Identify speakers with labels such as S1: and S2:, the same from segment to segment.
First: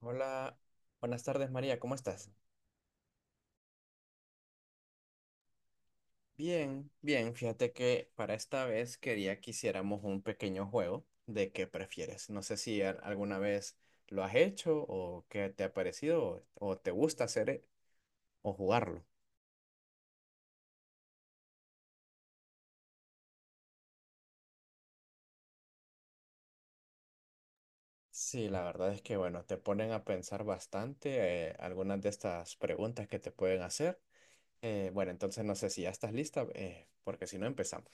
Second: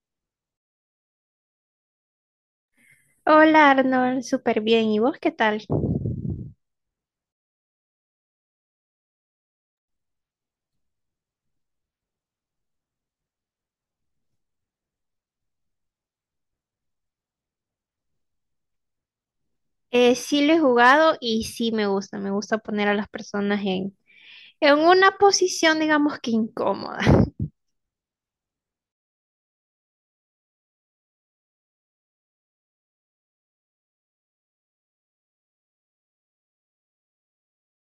S1: Hola, buenas tardes María, ¿cómo estás?
S2: Hola Arnold, súper bien. ¿Y vos qué tal?
S1: Bien, bien, fíjate que para esta vez quería que hiciéramos un pequeño juego de qué prefieres. No sé si alguna vez lo has hecho o qué te ha parecido o te gusta hacer o jugarlo.
S2: Sí lo he jugado y sí me gusta. Me gusta poner a las personas en una posición, digamos que incómoda.
S1: Sí, la verdad es que bueno, te ponen a pensar bastante algunas de estas preguntas que te pueden hacer. Bueno, entonces no sé si ya estás lista, porque si no empezamos.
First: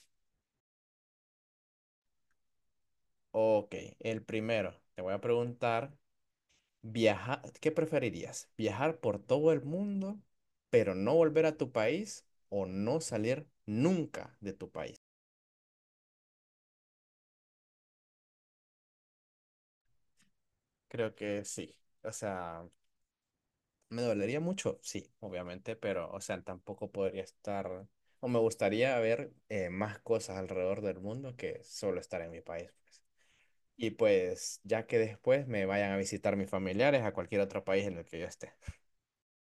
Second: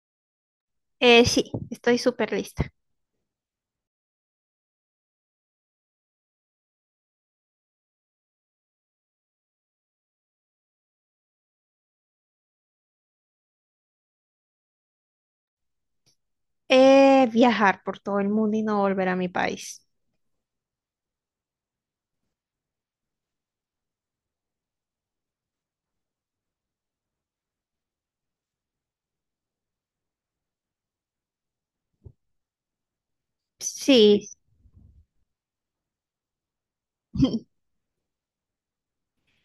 S2: Sí, estoy súper lista.
S1: Ok, el primero, te voy a preguntar. Viajar, ¿qué preferirías? ¿Viajar por todo el mundo, pero no volver a tu país o no salir nunca de tu país?
S2: Viajar por todo el mundo y no volver a mi país.
S1: Creo que sí. O sea, me dolería mucho, sí, obviamente, pero, o sea, tampoco podría estar, o me gustaría ver más cosas alrededor del mundo que solo estar en mi país, pues. Y
S2: Sí,
S1: pues, ya que después me vayan a visitar mis familiares a cualquier otro país en el que yo esté.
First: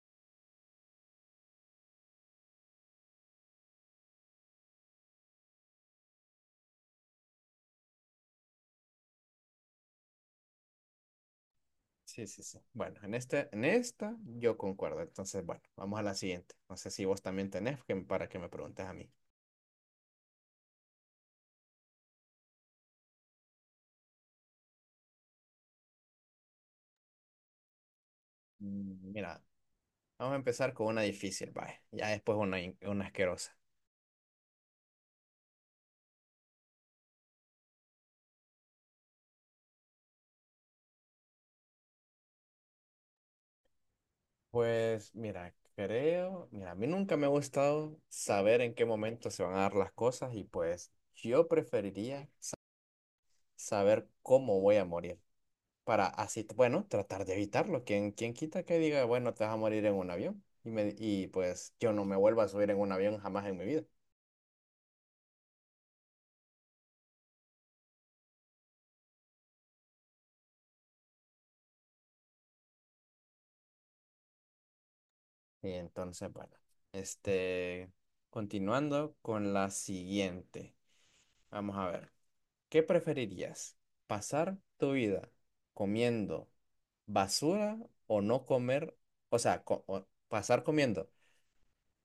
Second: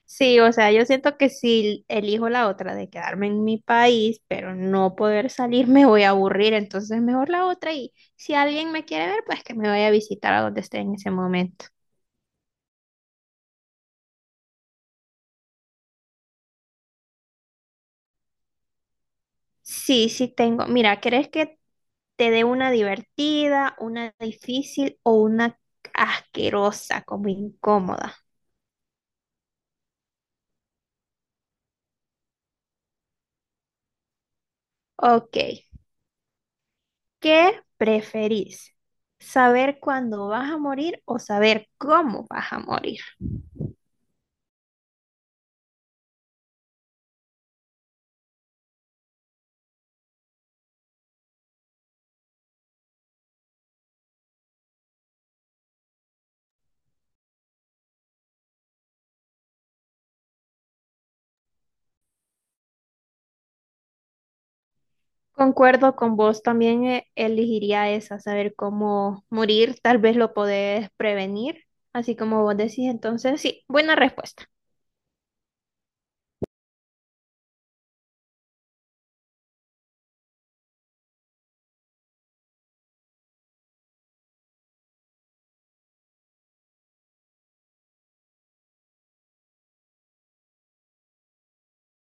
S2: sí, o sea, yo siento que si elijo la otra de quedarme en mi país, pero no poder salir, me voy a aburrir. Entonces mejor la otra y si alguien me quiere ver, pues que me vaya a visitar a donde esté en ese momento.
S1: Sí, sí, sí. Bueno, en este, en esta yo concuerdo. Entonces, bueno, vamos a la siguiente. No sé si vos también tenés que, para que me preguntes a mí.
S2: Sí, sí tengo. Mira, ¿querés que te dé una divertida, una difícil o una asquerosa, como incómoda?
S1: Mm, mira, vamos a empezar con una difícil, vaya. Ya después una, una asquerosa.
S2: Ok, ¿qué preferís? ¿Saber cuándo vas a morir o saber cómo vas a morir?
S1: Pues, mira, creo, mira, a mí nunca me ha gustado saber en qué momento se van a dar las cosas y pues yo preferiría saber cómo voy a morir, para así, bueno, tratar de evitarlo. ¿Quién, quién quita que diga, bueno, te vas a morir en un avión? Y, me, y pues yo no me vuelvo a subir en un avión jamás en mi vida.
S2: Concuerdo con vos, también elegiría esa, saber cómo morir, tal vez lo podés prevenir, así como vos decís, entonces sí, buena respuesta.
S1: Y entonces, bueno, este, continuando con la siguiente. Vamos a ver, ¿qué preferirías? ¿Pasar tu vida comiendo basura o no comer? O sea, o pasar comiendo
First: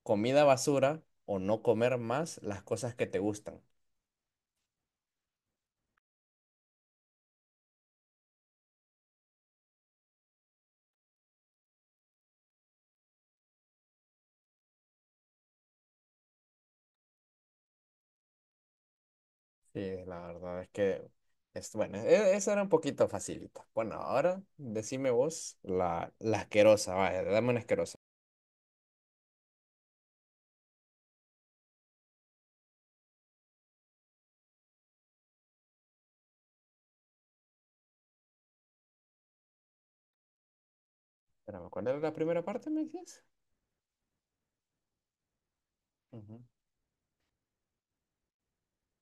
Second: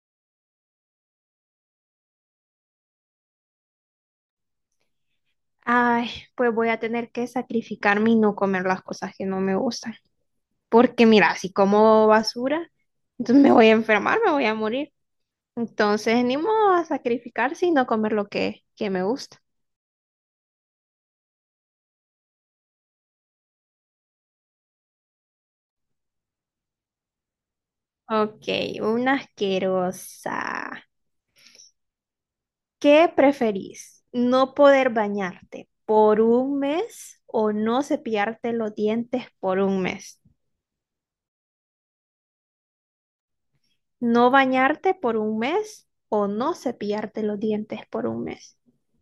S1: comida basura o no comer más las cosas que te gustan.
S2: Ay, pues voy a tener que sacrificarme y no comer las cosas que no me gustan. Porque mira, si como basura, entonces me voy a enfermar, me voy a morir. Entonces, ni modo a sacrificarse y no comer que me gusta.
S1: Sí, la verdad es que es bueno, esa era un poquito facilita. Bueno, ahora decime vos la, la asquerosa, vaya, dame una asquerosa.
S2: Ok, una asquerosa. ¿Qué preferís? ¿No poder bañarte por un mes o no cepillarte los dientes por un mes?
S1: Espérame, ¿cuál era la primera parte, me decías?
S2: ¿No bañarte por un mes o
S1: Ujú.
S2: no cepillarte los dientes por un mes?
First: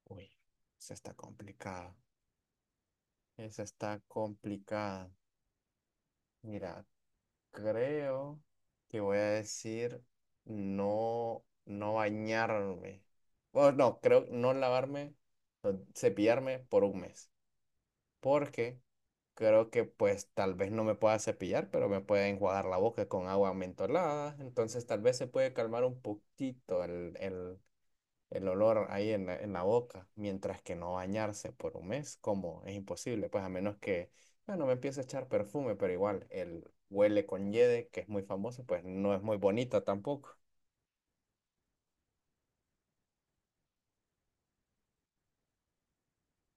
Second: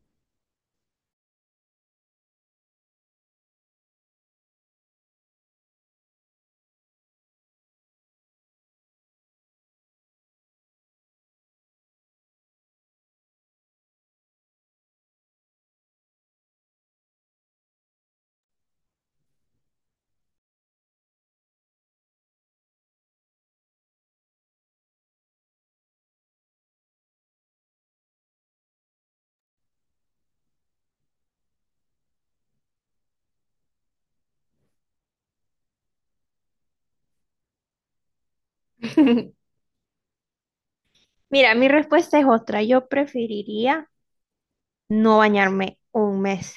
S1: Uy, esa está complicada. Esa está complicada. Mira, creo que voy a decir no, no bañarme. O no, creo no lavarme, no, cepillarme por un mes. Porque creo que pues tal vez no me pueda cepillar, pero me puede enjuagar la boca con agua mentolada. Entonces tal vez se puede calmar un poquito el, el olor ahí en la boca, mientras que no bañarse por un mes, como es imposible, pues a menos que, bueno, me empiece a echar perfume, pero igual el huele con yede, que es muy famoso, pues no es muy bonita tampoco.
S2: Mira, mi respuesta es otra. Yo preferiría no bañarme un mes,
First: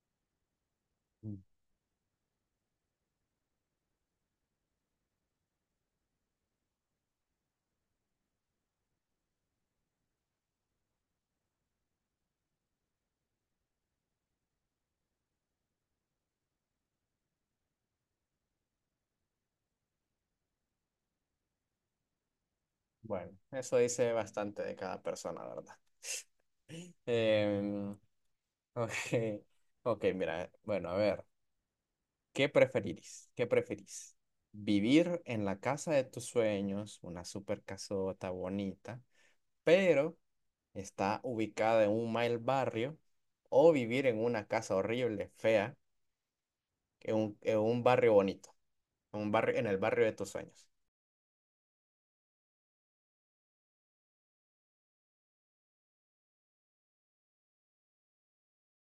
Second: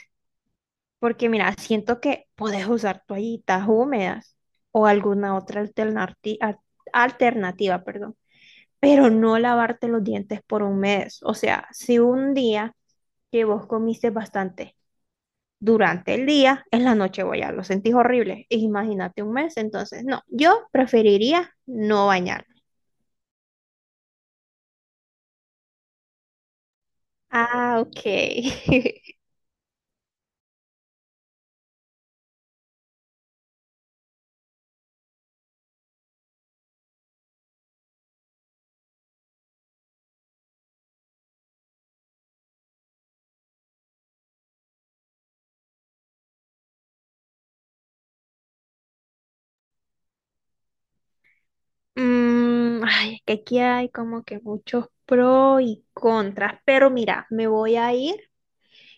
S2: porque
S1: Mm.
S2: mira, siento que puedes usar toallitas húmedas o alguna otra alternativa, perdón, pero no lavarte los dientes por un mes. O sea, si un día que vos comiste bastante durante el día, en la noche voy a lo sentís horrible. Imagínate un mes, entonces no, yo preferiría no bañarme.
S1: Bueno, eso dice bastante de cada persona, ¿verdad?
S2: Ah,
S1: Em,
S2: ok.
S1: ok, ok, mira, bueno, a ver. ¿Qué preferirís? ¿Qué preferís? ¿Vivir en la casa de tus sueños, una super casota bonita, pero está ubicada en un mal barrio? ¿O vivir en una casa horrible, fea, en un barrio bonito, en un barrio, en el barrio de tus sueños?
S2: Ay, es que aquí hay como que muchos pros y contras, pero mira, me voy a ir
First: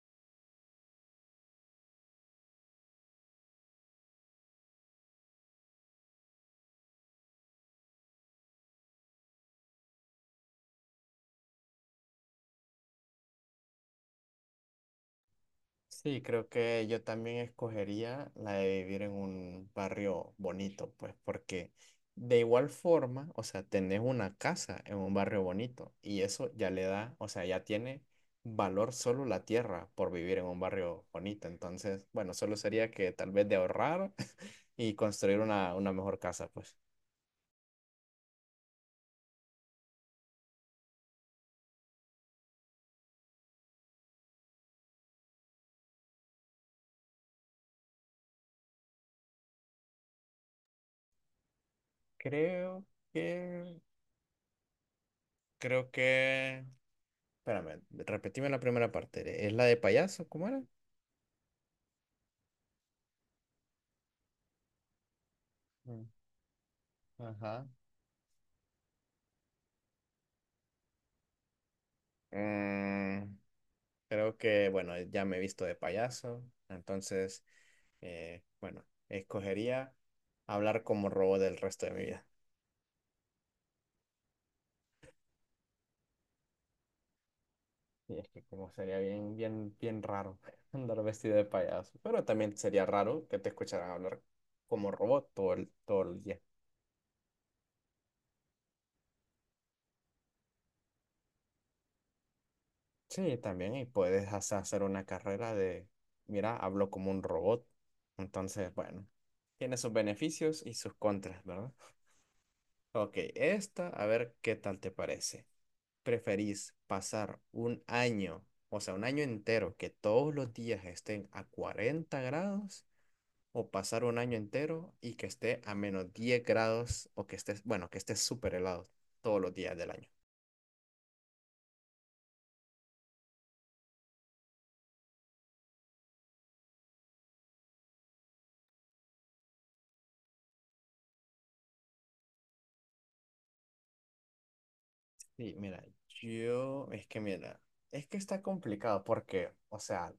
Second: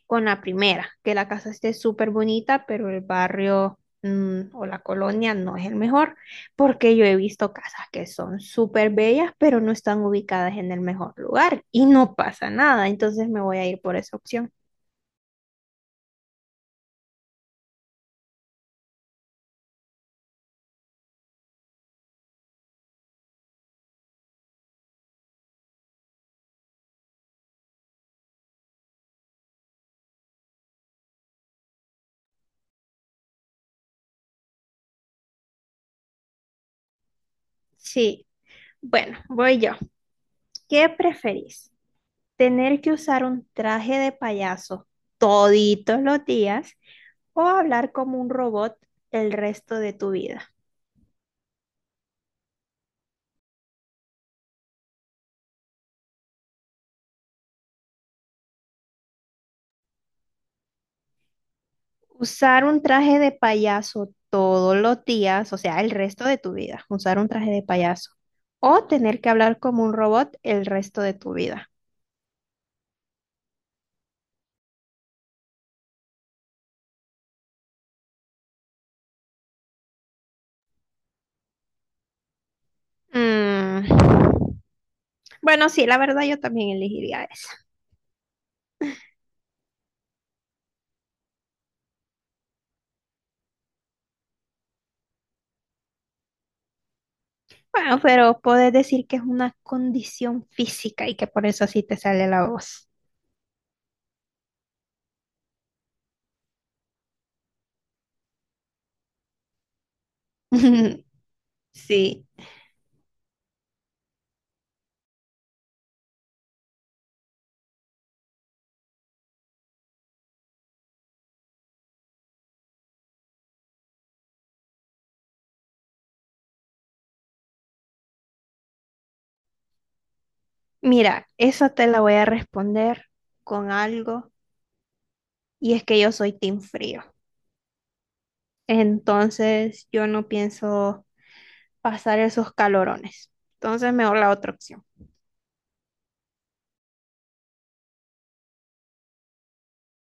S2: con la primera, que la casa esté súper bonita, pero el barrio o la colonia no es el mejor, porque yo he visto casas que son súper bellas, pero no están ubicadas en el mejor lugar y no pasa nada, entonces me voy a ir por esa opción.
S1: Sí, creo que yo también escogería la de vivir en un barrio bonito, pues porque de igual forma, o sea, tenés una casa en un barrio bonito y eso ya le da, o sea, ya tiene valor solo la tierra por vivir en un barrio bonito. Entonces, bueno, solo sería que tal vez de ahorrar y construir una mejor casa, pues.
S2: Sí, bueno, voy yo. ¿Qué preferís? ¿Tener que usar un traje de payaso toditos los días? O hablar como un robot el resto de tu vida.
S1: Creo que, creo que, espérame, repetime la primera parte. ¿Es la de payaso? ¿Cómo era?
S2: Usar un traje de payaso todos los días, o sea, el
S1: Mm,
S2: resto de tu vida, usar un traje de
S1: ajá.
S2: payaso. O tener que hablar como un robot el resto de tu vida.
S1: Mm, creo que, bueno, ya me he visto de payaso, entonces, bueno, escogería hablar como robot el resto de mi vida.
S2: Mm. Bueno, sí, la verdad yo también elegiría esa.
S1: Y es que como sería bien, bien, bien raro andar vestido de payaso, pero también sería raro que te escucharan hablar como robot todo el día.
S2: Bueno, pero puedes decir que es una condición física y que por eso así te sale la voz.
S1: Sí, también, y puedes hasta hacer una carrera de, mira, hablo como un robot. Entonces, bueno, tiene sus beneficios y sus contras, ¿verdad?
S2: Sí,
S1: Ok, esta, a ver qué tal te parece. ¿Preferís pasar un año, o sea, un año entero que todos los días estén a 40 grados o pasar un año entero y que esté a menos 10 grados o que estés, bueno, que esté súper helado todos los días del año?
S2: mira, esa te la voy a responder con algo y es que yo soy team frío. Entonces yo no pienso pasar esos calorones. Entonces mejor la otra opción.
S1: Sí, mira, yo, es que mira, es que está complicado porque, o sea,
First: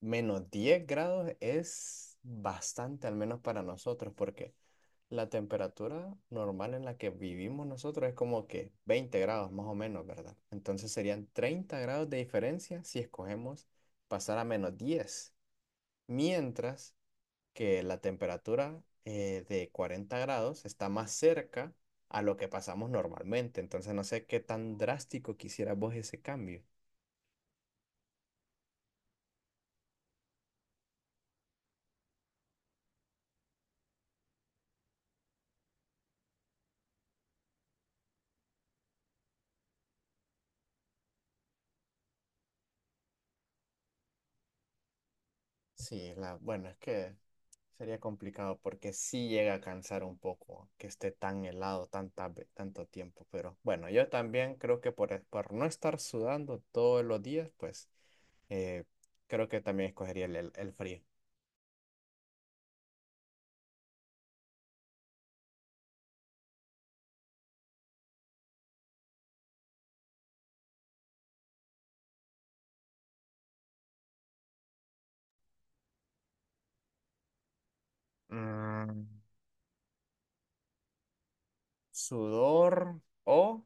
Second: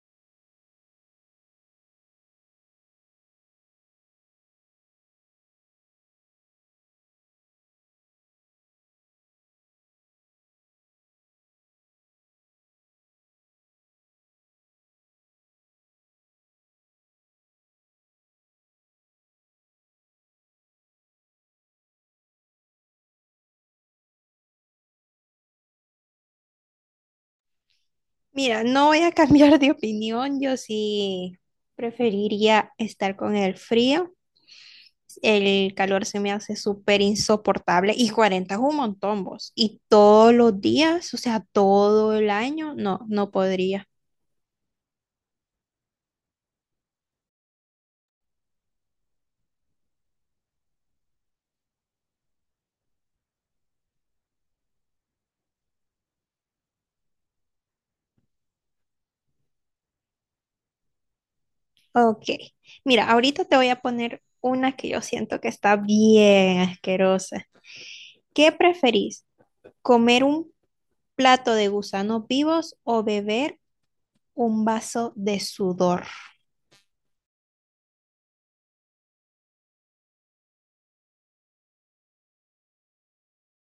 S1: menos 10 grados es bastante, al menos para nosotros, porque la temperatura normal en la que vivimos nosotros es como que 20 grados más o menos, ¿verdad? Entonces serían 30 grados de diferencia si escogemos pasar a menos 10, mientras que la temperatura de 40 grados está más cerca a lo que pasamos normalmente. Entonces no sé qué tan drástico quisieras vos ese cambio.
S2: Mira, no voy a cambiar de opinión. Yo sí preferiría estar con el frío. El calor se me hace súper insoportable y 40 es un montón, vos. Y todos los días, o sea, todo el año, no, no podría.
S1: Sí, la, bueno, es que sería complicado porque sí llega a cansar un poco que esté tan helado tanta, tanto tiempo, pero bueno, yo también creo que por, por no estar sudando todos los días, pues eh, creo que también escogería el, el frío.
S2: Ok, mira, ahorita te voy a poner una que yo siento que está bien asquerosa. ¿Qué preferís? ¿Comer un plato de gusanos vivos o beber un vaso de sudor?
S1: Mm, sudor o,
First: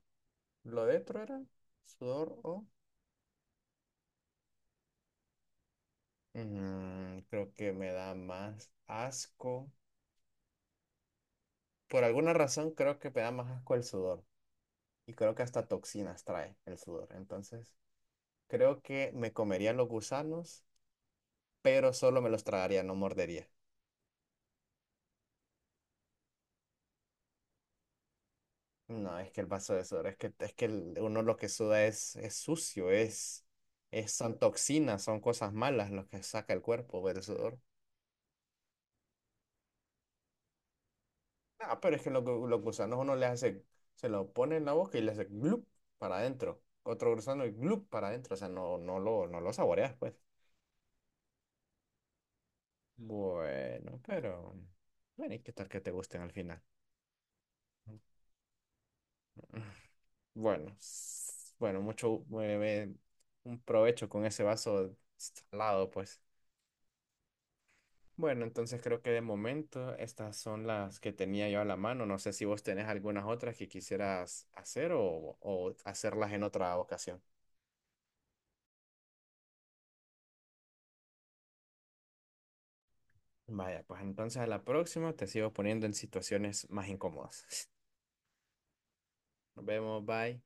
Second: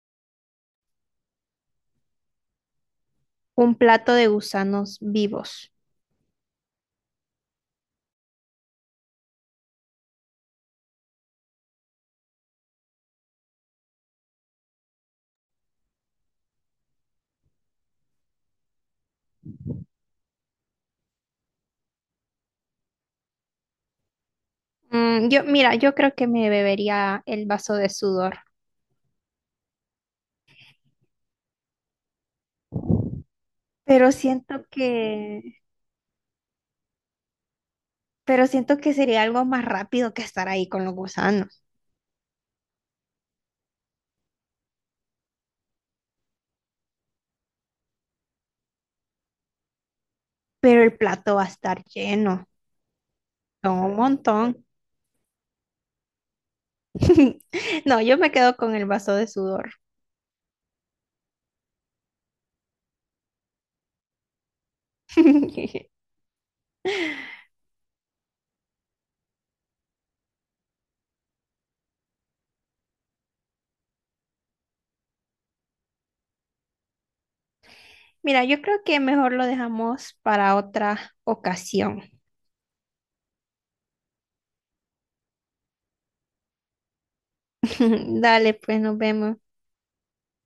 S1: lo de otro era, sudor o,
S2: Un plato de gusanos vivos.
S1: mm, creo que me da más asco. Por alguna razón creo que me da más asco el sudor y creo que hasta toxinas trae el sudor, entonces... Creo que me comería los gusanos, pero solo me los tragaría, no mordería.
S2: Mira, yo creo que me bebería el vaso de sudor,
S1: No, es que el vaso de sudor, es que uno lo que suda es sucio, es,
S2: pero
S1: son
S2: siento
S1: toxinas, son cosas
S2: que,
S1: malas lo que saca el cuerpo del sudor.
S2: pero siento que sería algo más rápido que estar ahí con los gusanos.
S1: Ah, pero es que los, los gusanos uno le hace, se lo pone en la boca y le hace glup para adentro. Otro gusano y glup para adentro, o sea, no, no lo, no lo saboreas, pues.
S2: Pero el plato va a estar lleno, son un
S1: Bueno, pero...
S2: montón.
S1: Bueno, ¿y qué tal que te gusten al final?
S2: No, yo me quedo con el vaso de sudor.
S1: Bueno, bueno, un provecho con ese vaso salado, pues. Bueno, entonces creo que de momento estas son las que tenía yo a la mano. No sé si vos tenés algunas otras que quisieras hacer o hacerlas en otra ocasión.
S2: Mira, yo creo que mejor lo dejamos para otra ocasión.
S1: Vaya, pues entonces a la próxima te sigo poniendo en situaciones más incómodas.
S2: Dale, pues nos vemos.
S1: Nos vemos, bye.